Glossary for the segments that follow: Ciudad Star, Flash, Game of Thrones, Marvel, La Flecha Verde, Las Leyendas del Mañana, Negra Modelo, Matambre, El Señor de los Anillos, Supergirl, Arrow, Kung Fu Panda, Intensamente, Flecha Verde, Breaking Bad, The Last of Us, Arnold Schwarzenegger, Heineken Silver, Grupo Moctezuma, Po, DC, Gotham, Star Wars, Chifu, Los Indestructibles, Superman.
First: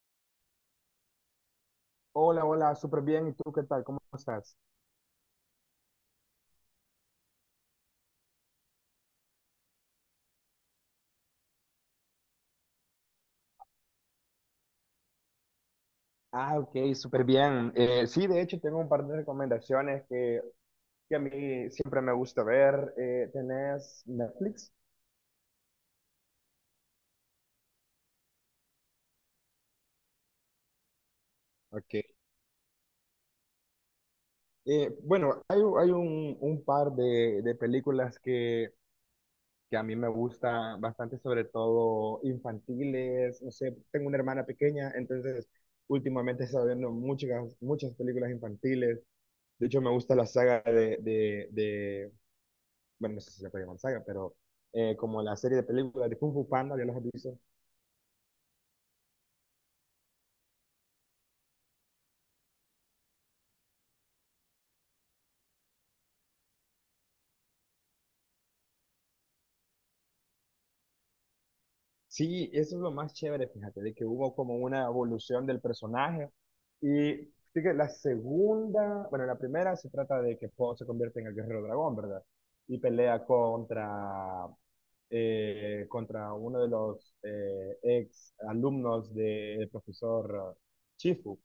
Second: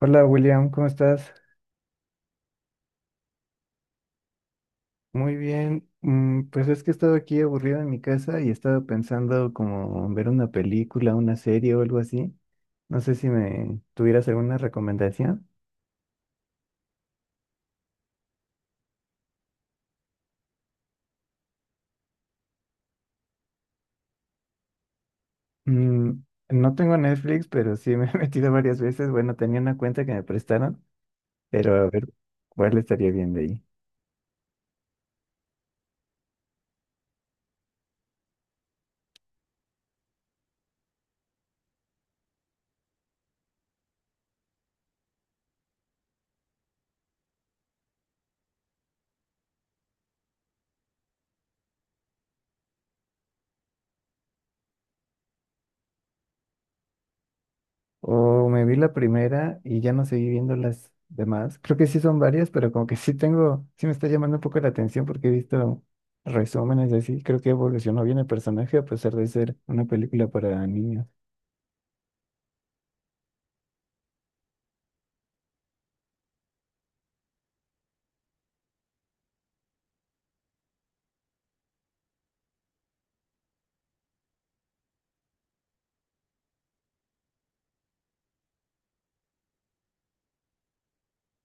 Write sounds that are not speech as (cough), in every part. Hola William, ¿cómo estás? Hola, hola, súper bien. ¿Y tú qué tal? ¿Cómo estás? Muy bien. Pues es que he estado aquí aburrido en mi casa y he estado pensando como en ver una película, una serie o algo así. No sé si me tuvieras alguna recomendación. Ah, ok, súper bien. Sí, de hecho, tengo un par de recomendaciones que a mí siempre me gusta ver. ¿Tenés Netflix? Mm, no tengo Netflix, pero sí me he (laughs) metido varias veces. Bueno, tenía una cuenta que me prestaron, pero a Ok. ver cuál estaría bien de ahí. Bueno, hay un par de películas que a mí me gustan bastante, sobre todo infantiles. No sé, tengo una hermana pequeña, entonces últimamente he estado viendo muchas películas infantiles. De hecho, me gusta la saga de, bueno, no sé si se puede llamar saga, pero como la serie de películas de Kung Fu Panda, ya los has visto. O me vi la primera y ya no seguí viendo las demás. Creo que sí son varias, pero como que sí tengo, sí me está llamando un poco la atención porque he visto resúmenes y así. Creo que evolucionó bien el personaje a pesar de ser una película para niños. Sí, eso es lo más chévere, fíjate, de que hubo como una evolución del personaje. Y sí que la segunda, bueno, la primera se trata de que Po se convierte en el guerrero dragón, ¿verdad? Y pelea contra uno de los ex alumnos del profesor Chifu.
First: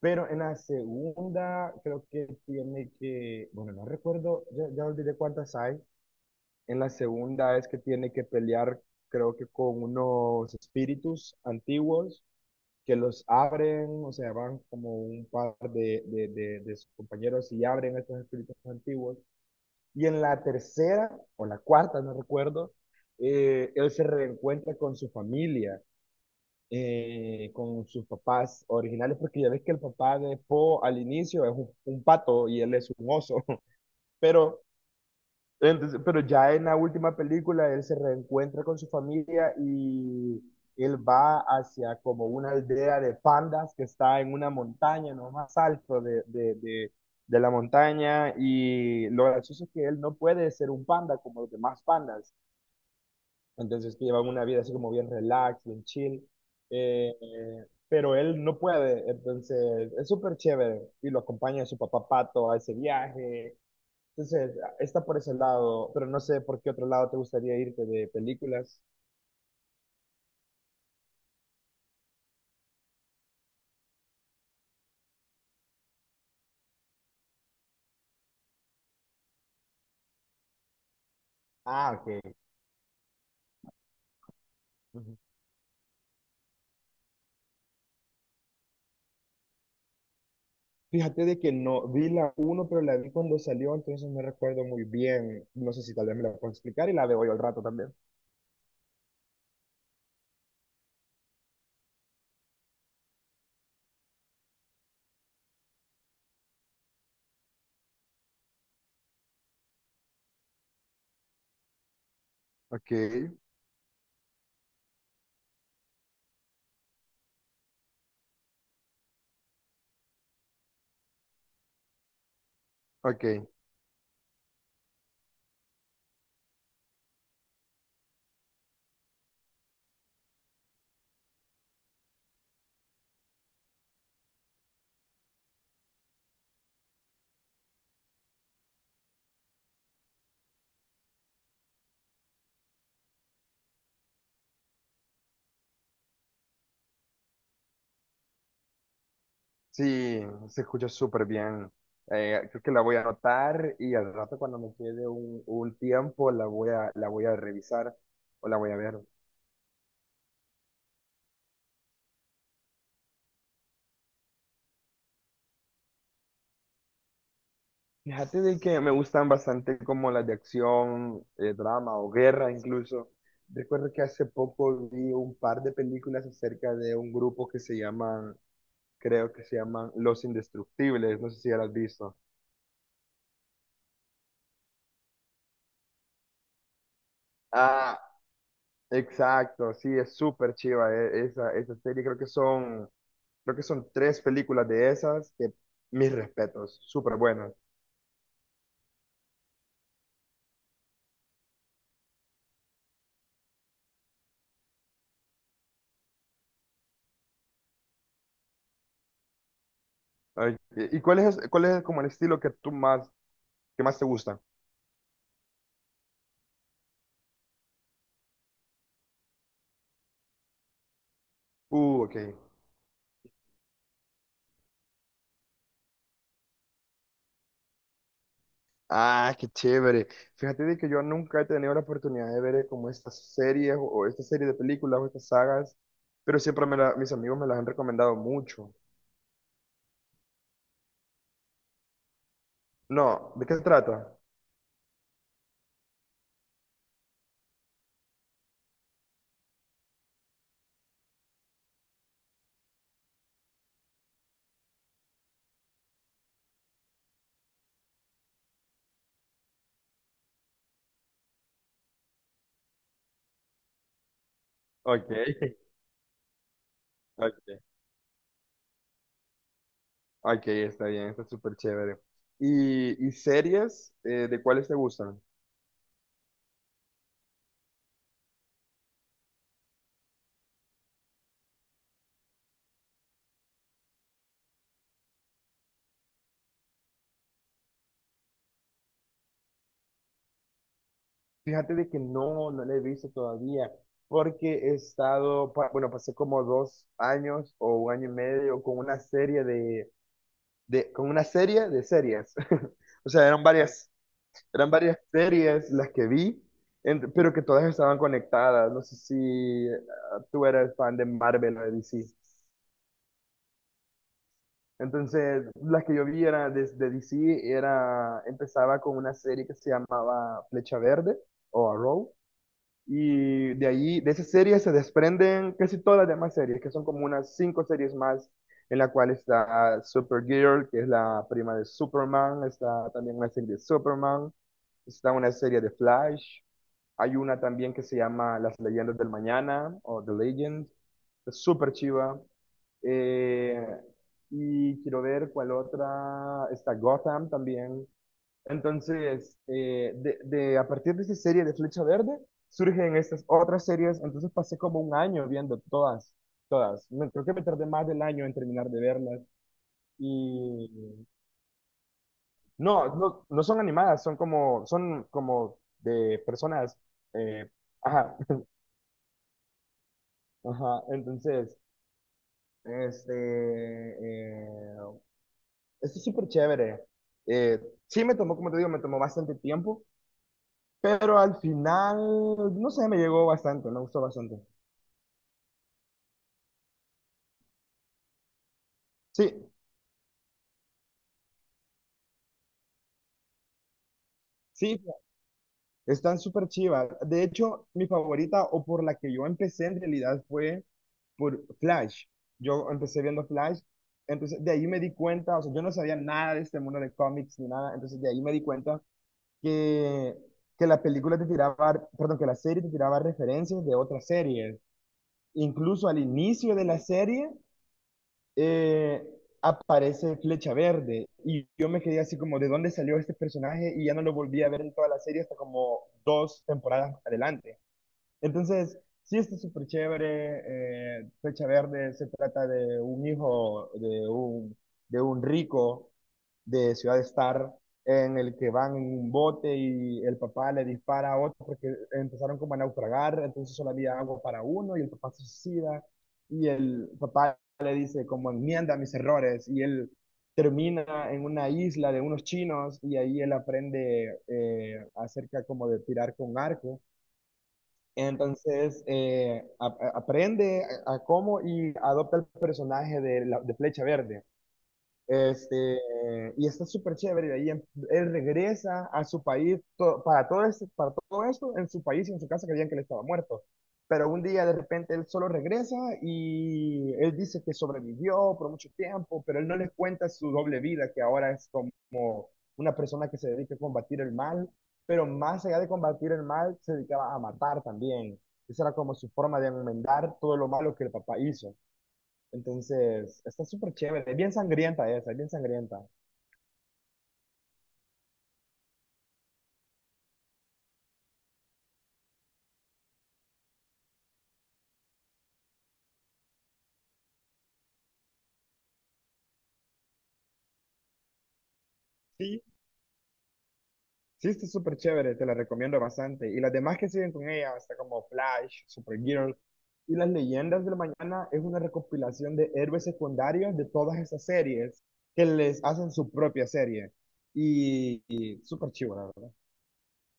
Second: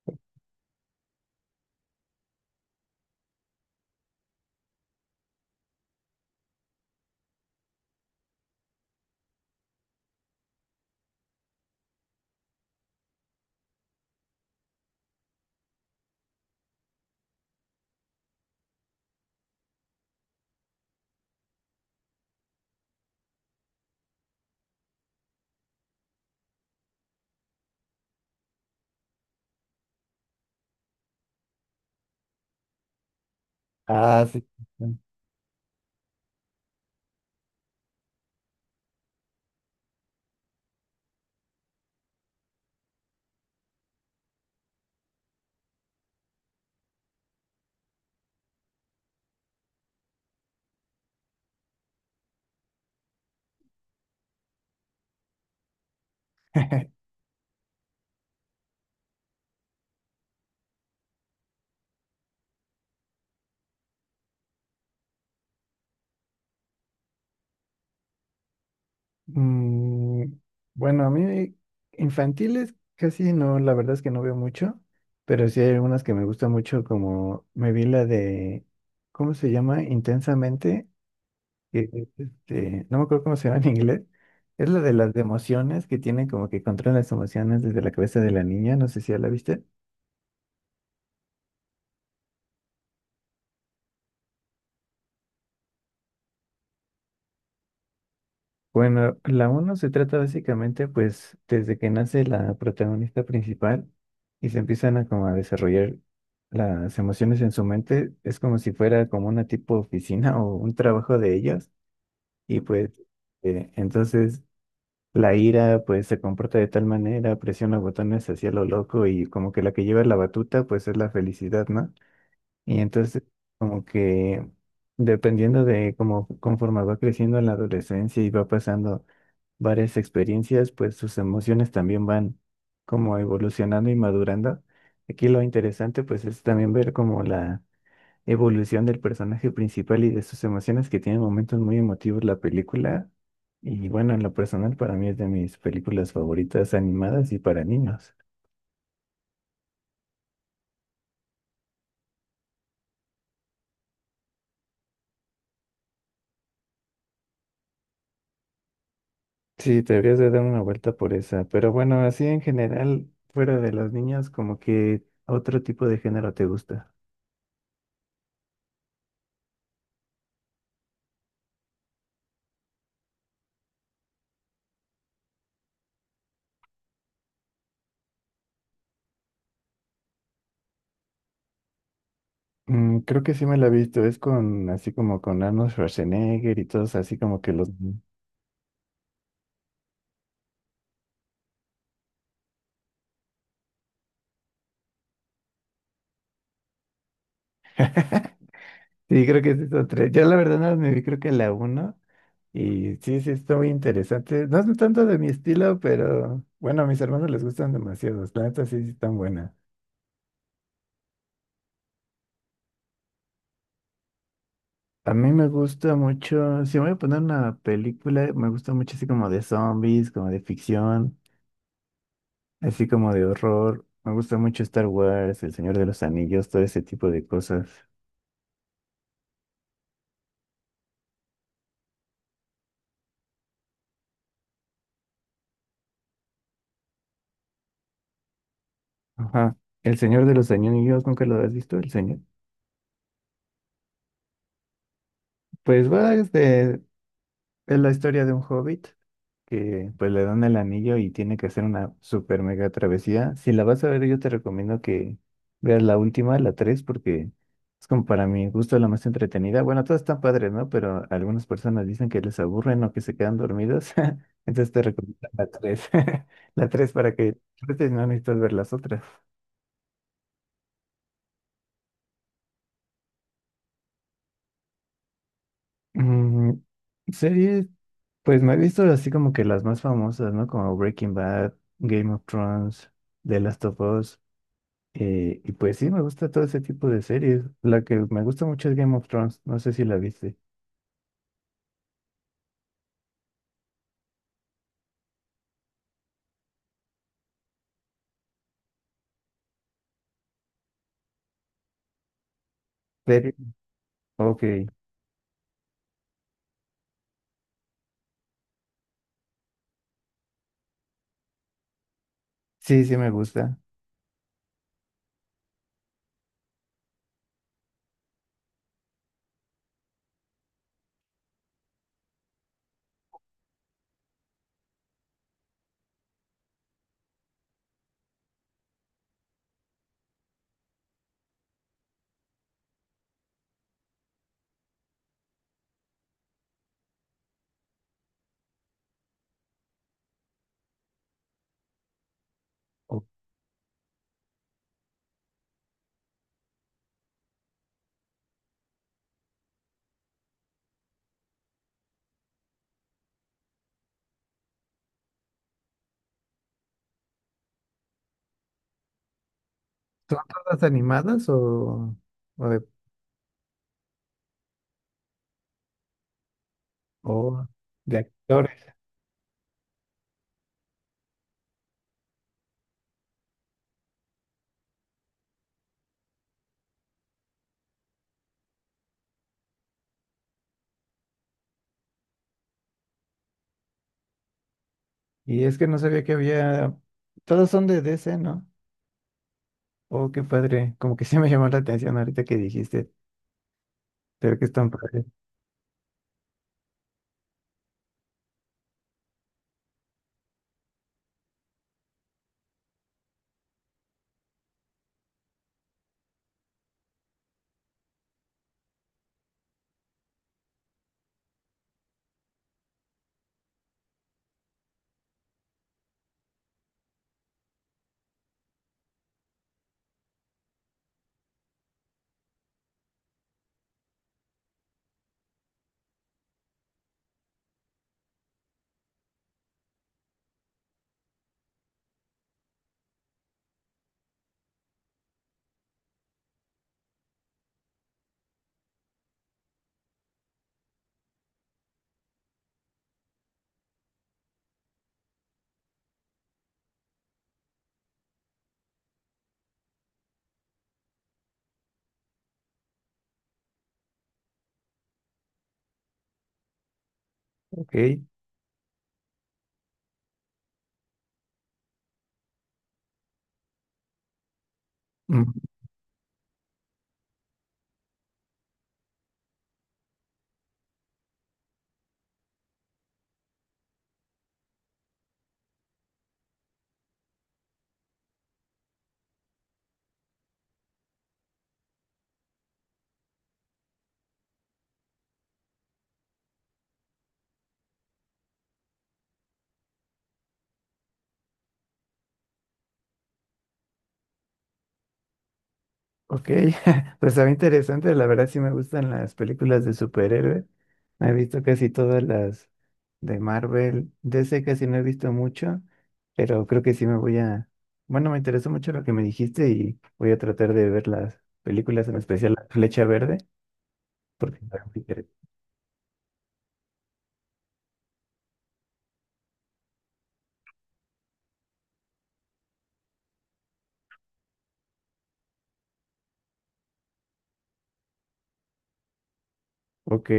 Pero en la segunda creo que tiene que, bueno, no recuerdo, ya olvidé cuántas hay. En la segunda es que tiene que pelear, creo que con unos espíritus antiguos que los abren, o sea, van como un par de sus compañeros y abren a estos espíritus antiguos. Y en la tercera, o la cuarta, no recuerdo, él se reencuentra con su familia con sus papás originales, porque ya ves que el papá de Po al inicio es un pato y él es un oso, (laughs) Ah, sí. pero, pero ya en la última película él se reencuentra con su familia y él va hacia como una aldea de pandas que está en una montaña, no más alto de la montaña y lo gracioso es que él no puede ser un panda como los demás pandas entonces, que llevan una vida así como bien relax, bien chill. (laughs) eh, pero él no puede, entonces es súper chévere. Y lo acompaña su papá Pato a ese viaje. Entonces, está por ese lado, pero no sé por qué otro lado te gustaría irte de películas. Mm, bueno, a mí infantiles casi no, la verdad es que no veo mucho, pero sí hay algunas que me gustan mucho, como me vi la de, ¿cómo se llama? Intensamente. Que, Ah, ok. No me acuerdo cómo se llama en inglés. Es la de las Ujú. de emociones que tiene como que controlan las emociones desde la cabeza de la niña. No sé si ya la viste. Fíjate de que no vi la uno, pero la vi cuando salió, entonces no recuerdo muy bien. No sé si tal vez me la puedo explicar y la veo hoy al rato también. Bueno, la uno se trata básicamente pues desde que nace la protagonista principal y se empiezan a como a desarrollar las emociones en su mente. Es como si fuera como una tipo oficina o un trabajo de ellos. Y Ok, pues entonces la ira, pues, se comporta de tal manera, presiona botones hacia lo loco y como que la que lleva la batuta, pues, es la felicidad, ¿no? Y entonces, ok. como que, dependiendo de cómo, conforme va creciendo en la adolescencia y va pasando varias experiencias, pues, sus emociones también van como evolucionando y madurando. Aquí lo interesante, pues, es también ver como la evolución del personaje principal y de sus emociones que tiene momentos muy emotivos la película. Y bueno, en lo personal para mí es de mis películas favoritas animadas y para niños. Sí, se escucha súper bien. Creo que la voy a anotar y al rato cuando me quede un tiempo la voy la voy a revisar o la voy a ver. Sí, te deberías de dar una vuelta por esa. Pero bueno, así en general, fuera de los niños, como que otro tipo de género te gusta. Fíjate de que me gustan bastante como las de acción, drama o guerra incluso. Recuerdo que hace poco vi un par de películas acerca de un grupo que se creo que se llaman Los Indestructibles, no sé si ya las has visto. Creo que sí me la he visto. Es con así como con Arnold Schwarzenegger y todos así como que los... Ah, Ujú. exacto, sí, es súper chiva esa serie, creo que son... Creo que son tres películas de esas que mis respetos, súper buenas. (laughs) Sí, creo que es esa tres. Yo la verdad no me vi, creo que la uno. Y sí, sí, está muy interesante. No es tanto de mi estilo, pero bueno, a mis hermanos les gustan demasiado. La neta sí, sí están buenas. Ay, ¿y cuál es como el estilo que tú que más te gusta? A mí me gusta mucho, si voy a poner una película, me gusta mucho así como de zombies, como de ficción, Ok. así como de horror. Me gusta mucho Star Wars, El Señor de los Anillos, todo ese tipo de cosas. Ah, qué chévere. Fíjate de que yo nunca he tenido la oportunidad de ver como estas series o esta serie de películas o estas sagas, pero mis amigos me las han recomendado mucho. Ajá. El Señor de los Anillos, ¿nunca lo has visto? El Señor. No, ¿de qué se trata? Pues va este. Es la historia de un hobbit que pues le dan el anillo y tiene que hacer una super mega travesía. Si la vas a ver, yo te recomiendo que veas la última, la 3 porque es como para mi gusto la más entretenida. Bueno, todas están padres, ¿no? Pero algunas personas dicen que les aburren o que se quedan dormidos. (laughs) Entonces te Ok, (laughs) recomiendo la tres. (laughs) La 3 para que ok, disfrutes, no necesitas ver las otras. ok, está bien, está súper chévere. ¿Y series de cuáles te gustan? Mm, series, pues me he visto así como que las más famosas, ¿no? Como Breaking Bad, Game of Thrones, The Last of Us. Y pues sí, me gusta todo ese tipo de series. La que me gusta mucho es Game of Thrones. No sé si la viste. Fíjate de que no la he visto todavía, porque he estado, bueno, pasé como dos años o un año y medio con una serie de con una serie de series. (laughs) O sea, ¿Serie? Ok. eran varias series las que vi, pero que todas estaban conectadas. No sé si eh, tú eres fan de Marvel o de DC. Sí, sí me gusta. Entonces, las que yo vi era de DC era, empezaba con una serie que se llamaba Flecha Verde o Arrow. Y de ahí, de esa serie se desprenden casi todas las demás series, que son como unas cinco series más, en la cual está Supergirl, que es la prima de Superman, está también una serie de Superman, está una serie de Flash, hay una también que se llama Las Leyendas del Mañana, o The Legend, es súper chiva. O- Eh, y quiero ver cuál otra, está Gotham también, entonces, a partir de esa serie de Flecha Verde, surgen estas otras series. Entonces pasé como un año viendo todas. Creo que me tardé más del año en terminar de verlas. ¿Son todas Y animadas o, o de, no son animadas, son como de personas. o eh, de ajá, actores? (laughs) ajá. Entonces, este, eh, esto es súper chévere. Eh, sí me tomó, como te digo, me tomó bastante tiempo. Pero al final, no sé, me llegó bastante, me gustó bastante. Y es que no sabía que había... Todas son de DC, ¿no? Sí, Oh, qué padre. Como que sí me llamó la atención ahorita que dijiste. Pero que están sí, padres. están súper chivas. De hecho, mi favorita o por la que yo empecé en realidad fue por Flash. Yo empecé viendo Flash, entonces de ahí me di cuenta, o sea, yo no sabía nada de este mundo de cómics ni nada, entonces de ahí me di cuenta que, que la película te tiraba, perdón, que la serie te tiraba referencias de otras series. Incluso al inicio de la serie eh, aparece Flecha Verde y yo me quedé así como, ¿de dónde salió este personaje? Y ya no lo volví a ver en toda la serie hasta como dos temporadas adelante. Entonces, sí está súper chévere. Flecha Verde se trata de un hijo de de un rico de Ciudad Star en el que van en un bote y el papá le dispara a otro porque empezaron como a naufragar, entonces solo había agua para uno y el papá se suicida y el papá se como enmienda mis errores y él termina en una isla de unos chinos y ahí él aprende acerca como de tirar con arco. Ok, Entonces aprende a cómo y adopta el personaje de Flecha Verde. mm, Este, y está súper chévere. Él regresa a su país para todo esto en su país y en su casa creían que él estaba muerto. Pero un día de repente él solo regresa y él dice que sobrevivió por mucho tiempo, pero él no les cuenta su doble vida, que ahora es como una persona que se dedica a combatir el mal, pero más allá de combatir el mal, se dedicaba a matar también. Esa era como su forma de enmendar todo lo malo que el papá hizo. Entonces, está súper chévere, es bien sangrienta esa, es bien sangrienta. ok, (laughs) pues está interesante, la verdad sí me gustan las películas de superhéroes, he visto casi todas las de Marvel, DC casi no he visto mucho, pero creo que sí me voy a, bueno, me interesó mucho lo que me dijiste y voy a tratar de ver las películas, en especial Sí, La Flecha Verde, sí, porque está está muy súper inter- chévere, te la recomiendo bastante. Y las demás que siguen con ella, hasta como Flash, Supergirl y Las Leyendas del Mañana, es una recopilación de héroes secundarios de todas esas series que les hacen su propia serie. Y súper chivo, la verdad. Ok,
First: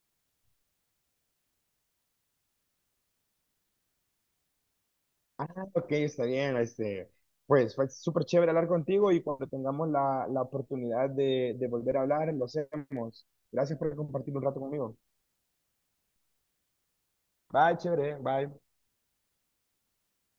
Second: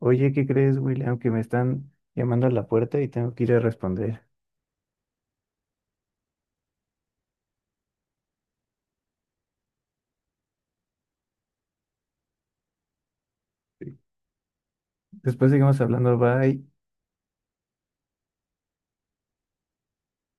oye, ¿qué crees, William? Que me están llamando a la puerta y tengo que ir a responder. Ah, ok, está bien. Pues fue súper chévere hablar contigo y cuando tengamos la oportunidad de volver a hablar, lo hacemos. Gracias por compartir un rato conmigo. Después seguimos hablando, bye. Bye, chévere, bye.